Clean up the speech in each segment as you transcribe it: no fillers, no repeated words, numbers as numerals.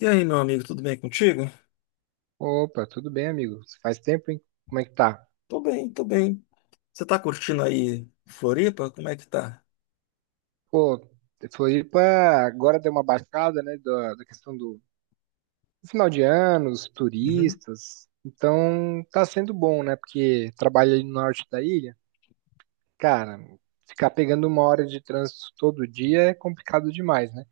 E aí, meu amigo, tudo bem contigo? Opa, tudo bem, amigo? Faz tempo, hein? Como é que tá? Tô bem, tô bem. Você tá curtindo aí Floripa? Como é que tá? Pô, Floripa agora deu uma baixada, né, da questão do final de ano, os Uhum. turistas. Então, tá sendo bom, né? Porque trabalho ali no norte da ilha, cara, ficar pegando uma hora de trânsito todo dia é complicado demais, né?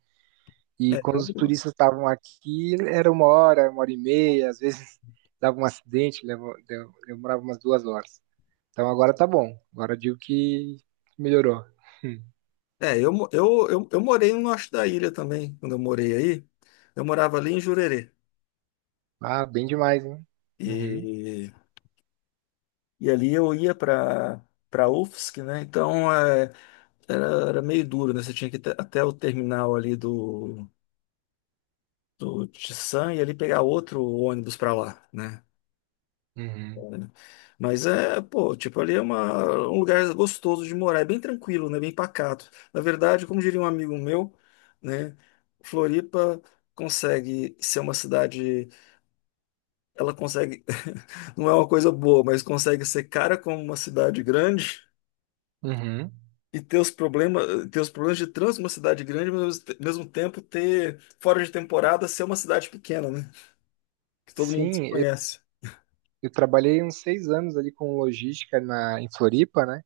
E É, quando eu, os turistas estavam aqui, era uma hora e meia, às vezes dava um acidente, demorava umas 2 horas. Então agora tá bom. Agora eu digo que melhorou. é, eu, mo- eu morei no norte da ilha também, quando eu morei aí. Eu morava ali em Jurerê. Ah, bem demais, hein? Uhum, E, e ali eu ia pra, pra UFSC, né? Então era meio duro, né? Você tinha que ir até o terminal ali do Tissan e ali pegar outro ônibus para lá, né? uhum, Né? Mas é, pô, tipo, um lugar gostoso de morar, é bem tranquilo, né? Bem pacato. Na verdade, como diria um amigo meu, né? Floripa consegue ser uma cidade, ela consegue, não é uma coisa boa, mas consegue ser cara como uma cidade grande uhum. e ter os problemas de trânsito uma cidade grande, mas ao mesmo tempo ter, fora de temporada, ser uma cidade pequena, né? Que todo mundo se Sim, eu, conhece. eu trabalhei uns 6 anos ali com logística na, em Floripa, né?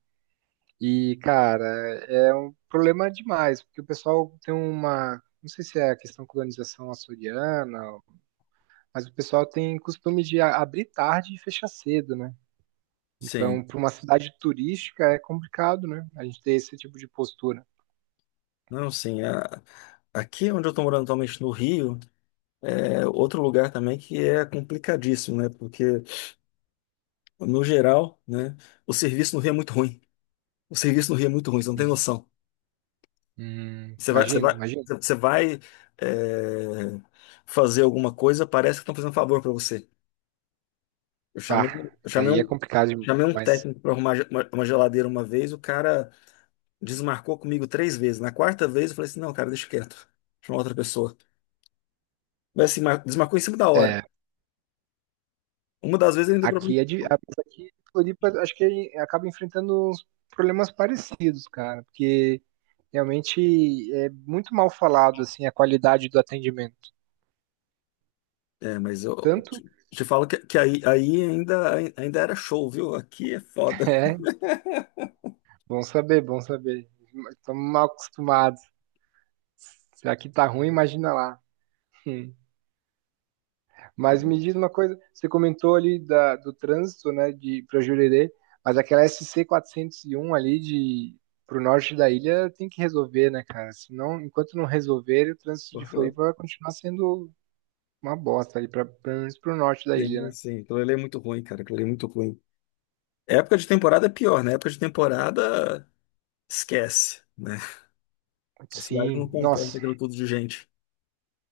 E, cara, é um problema demais, porque o pessoal tem uma. Não sei se é a questão colonização açoriana, mas o pessoal tem costume de abrir tarde e fechar cedo, né? Sim, Então, para uma cidade turística é complicado, né? A gente ter esse tipo de postura. não, sim. Aqui onde eu estou morando atualmente no Rio. É outro lugar também que é complicadíssimo, né? Porque, no geral, né, o serviço no Rio é muito ruim. O serviço no Rio é muito ruim, você não tem Hum, noção. Você vai, você imagino, vai, imagino. você vai, é, fazer alguma coisa, parece que estão fazendo um favor para você. Eu chamei, Ah, eu chamei aí é complicado chamei um demais. técnico para arrumar uma geladeira uma vez. O cara desmarcou comigo 3 vezes. Na quarta vez, eu falei assim: não, cara, deixa quieto, chama outra pessoa. Mas assim, desmarcou em cima da hora. É, Uma das vezes ele ainda... aqui é de, a mesa aqui em Floripa, acho que acaba enfrentando uns problemas parecidos, cara, porque realmente é muito mal falado assim a qualidade do atendimento. É, mas eu Tanto te falo que aí, ainda era show, viu? Aqui é foda. é, bom saber, bom saber. Estamos mal acostumados. Se aqui tá ruim, imagina lá. Hum. Mas me diz uma coisa, você comentou ali da, do trânsito, né, de para Jurerê, mas aquela SC 401 ali de pro norte da ilha tem que resolver, né, cara? Senão, enquanto não resolver, o trânsito de Floripa vai continuar sendo uma bosta ali para pelo menos pro norte da ilha, Eu, né? assim, aquilo ali é muito ruim, cara. Aquilo ali é muito ruim. Época de temporada é pior, né? Época de temporada, esquece, né? A cidade não Sim, comporta nossa, aquilo tudo de gente.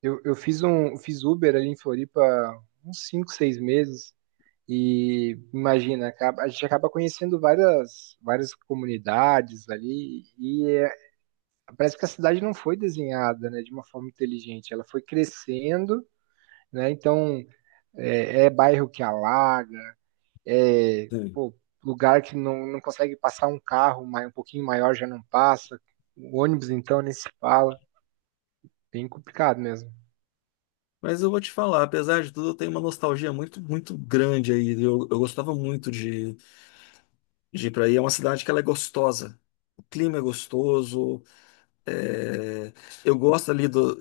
eu fiz um fiz Uber ali em Floripa uns 5, 6 meses. E imagina, a gente acaba conhecendo várias, várias comunidades ali, e é parece que a cidade não foi desenhada, né, de uma forma inteligente. Ela foi crescendo, né? Então é bairro que alaga, é Sim. pô, lugar que não, não consegue passar um carro um pouquinho maior já não passa. O ônibus então nem se fala. Bem complicado mesmo. Mas eu vou te falar, apesar de tudo, eu tenho uma nostalgia muito, muito grande aí. Eu gostava muito de... Jipraí é uma cidade que ela é gostosa. O clima é gostoso. é, Eu gosto ali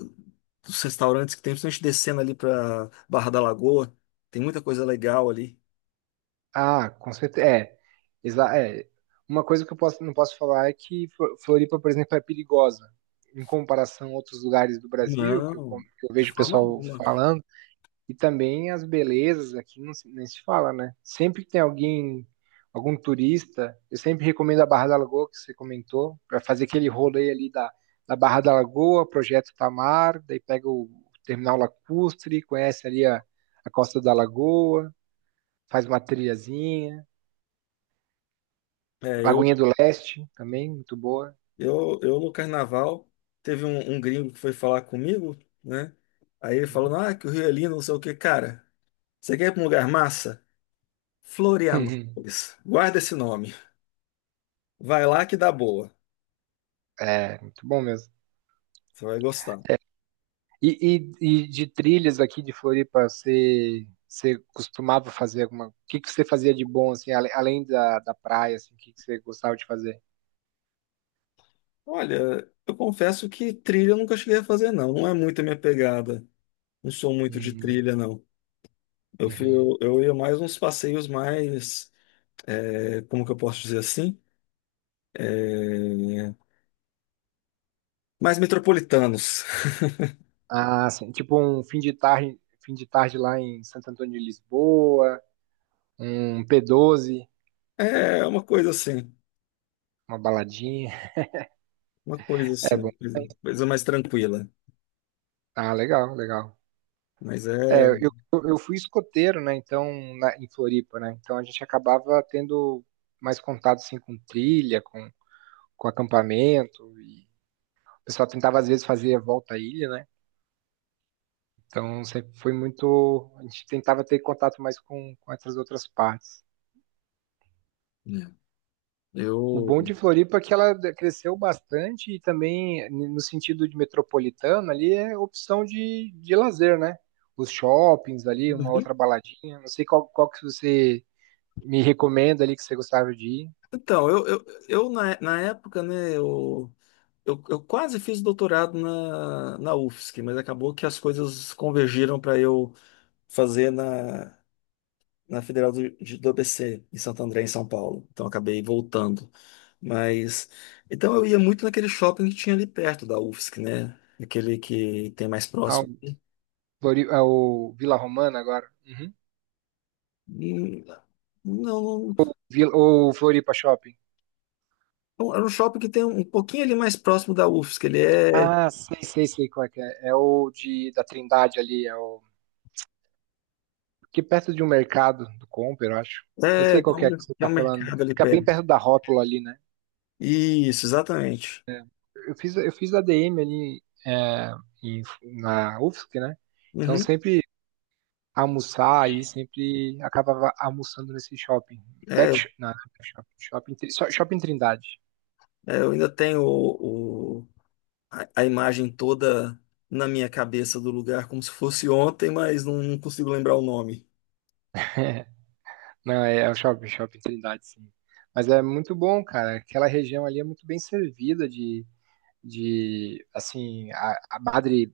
dos restaurantes que tem, principalmente descendo ali para Barra da Lagoa. Tem muita coisa legal ali. Ah, com certeza. É, é. Uma coisa que eu posso, não posso falar é que Floripa, por exemplo, é perigosa. Em comparação a outros lugares do Brasil, que Não, que eu de vejo o forma pessoal alguma. falando. E também as belezas aqui não se, nem se fala, né? Sempre que tem alguém, algum turista, eu sempre recomendo a Barra da Lagoa, que você comentou, para fazer aquele rolê ali da, Barra da Lagoa, Projeto Tamar, daí pega o Terminal Lacustre, conhece ali a Costa da Lagoa, faz uma trilhazinha, É, eu, Lagoinha do Leste também, muito boa. eu no carnaval teve um gringo que foi falar comigo, né? Aí ele falou, ah, que o Rio é lindo, não sei o quê. Cara, você quer ir para um lugar massa? Florianópolis. Guarda esse nome. Vai lá que dá boa. É, muito bom mesmo. Você vai gostar. E de trilhas aqui de Floripa, você costumava fazer alguma. O que, que você fazia de bom, assim, além da praia, assim, o que, que você gostava de fazer? Olha, eu confesso que trilha eu nunca cheguei a fazer, não. Não é muito a minha pegada. Não sou muito de Uhum, trilha, não. Eu fui, uhum. eu, eu ia mais uns passeios mais, como que eu posso dizer assim? É, mais metropolitanos. Ah, sim. Tipo um fim de tarde lá em Santo Antônio de Lisboa, um P12, É uma coisa assim, uma baladinha. uma coisa É assim, bom. coisa mais tranquila. Ah, legal, legal. Mas É, é. É. eu fui escoteiro, né? Então, na, em Floripa, né? Então a gente acabava tendo mais contato assim, com trilha, com acampamento. O pessoal tentava, às vezes, fazer a volta à ilha, né? Então, sempre foi muito. A gente tentava ter contato mais com essas outras partes. O Eu. bom de Floripa é que ela cresceu bastante e também, no sentido de metropolitana, ali é opção de lazer, né? Os shoppings ali, uma Uhum. outra baladinha. Não sei qual que você me recomenda ali que você gostava de ir. Então eu na, na época, né, eu quase fiz doutorado na, na UFSC, mas acabou que as coisas convergiram para eu fazer na, na Federal do ABC, em Santo André, em São Paulo. Então acabei voltando. Mas então eu ia muito naquele shopping que tinha ali perto da UFSC, né? Aquele que tem mais Ah, o, próximo. ah, o Vila Romana agora. Uhum. Hum, Não, Vila, ou Floripa Shopping. não, era um shopping que tem um pouquinho ali mais próximo da UFSC. Ah, sei, sei, sei qual é que é. É o da Trindade ali, é o que perto de um mercado do Comper, eu acho. Eu sei Tem qual que é que você tem está um falando. mercado ali Fica perto. bem perto da rótula ali, né? Isso, exatamente. Eu fiz a ADM ali é, em- na UFSC, né? Então Uhum. sempre almoçar ali, sempre acabava almoçando nesse shopping. Back, É, não, não é back shopping, shopping, shopping Trindade. é, eu ainda tenho a imagem toda na minha cabeça do lugar, como se fosse ontem, mas não, não consigo lembrar o nome. Não, é o shopping Trindade, sim. Mas é muito bom, cara. Aquela região ali é muito bem servida de assim, a Madre,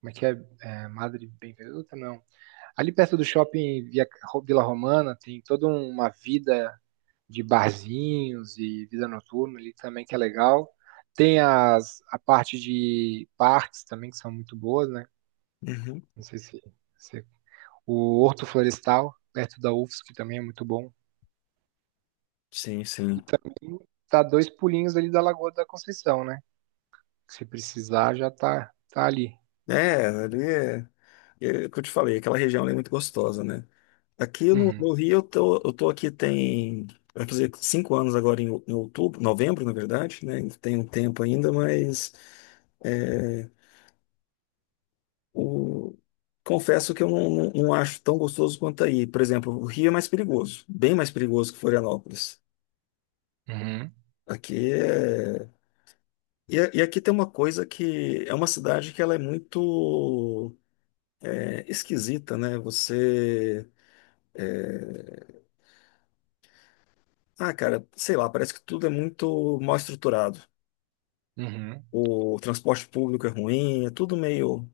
como é que é? É, Madre Benvenuta, não. Ali perto do shopping Vila Romana tem toda um, uma vida de barzinhos e vida noturna ali também que é legal. Tem a parte de parques também que são muito boas, né? Uhum. Não sei se- o Horto Florestal, perto da UFSC, que também é muito bom. Sim, sim. E também tá dois pulinhos ali da Lagoa da Conceição, né? Se precisar, tá ali. É, ali é, é o que eu te falei, aquela região ali é muito gostosa, né? Aqui no, Uhum, no Rio, eu tô aqui tem, vai fazer 5 anos agora em, em outubro, novembro, na verdade, né? Ainda tem um tempo ainda, mas é, O- confesso que eu não acho tão gostoso quanto aí. Por exemplo, o Rio é mais perigoso, bem mais perigoso que Florianópolis. uhum, Aqui é. E aqui tem uma coisa que é uma cidade que ela é muito esquisita, né? Você. é, Ah, cara, sei lá, parece que tudo é muito mal estruturado. uhum. O transporte público é ruim, é tudo meio,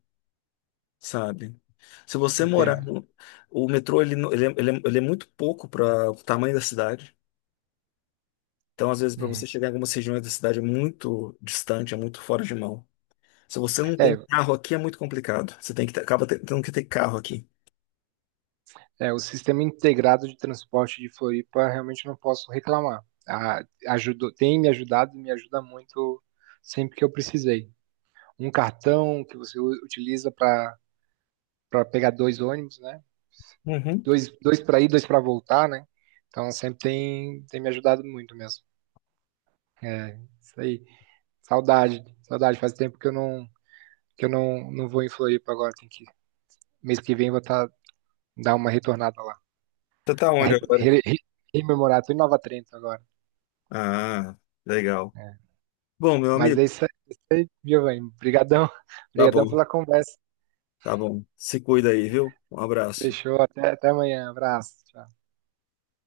sabe? Se você morar Entendo. no... O metrô, ele, não- ele, é, ele é ele é muito pouco para o tamanho da cidade. Então, às vezes, para Uhum. você chegar em algumas regiões da cidade é muito distante, é muito fora de mão. Se você não tem É, carro aqui, é muito complicado. Você tem que tendo que ter carro aqui. O sistema integrado de transporte de Floripa, realmente não posso reclamar. Ajudou, tem me ajudado e me ajuda muito sempre que eu precisei. Um cartão que você utiliza para pegar dois ônibus, né? Uhum. Dois, dois para ir, dois para voltar, né? Então sempre tem me ajudado muito mesmo. É, isso aí. Saudade, saudade. Faz tempo que eu não não vou em Floripa agora. Tem que, mês que vem eu vou dar uma retornada lá. Você tá Pra onde agora? Rememorar, tô em Nova Trento agora. Ah, legal. Bom, meu Mas amigo, é isso aí, Giovanni. Obrigadão, tá obrigadão bom, pela conversa. tá bom. Se cuida aí, viu? Um abraço. Fechou, até amanhã. Abraço. Tchau.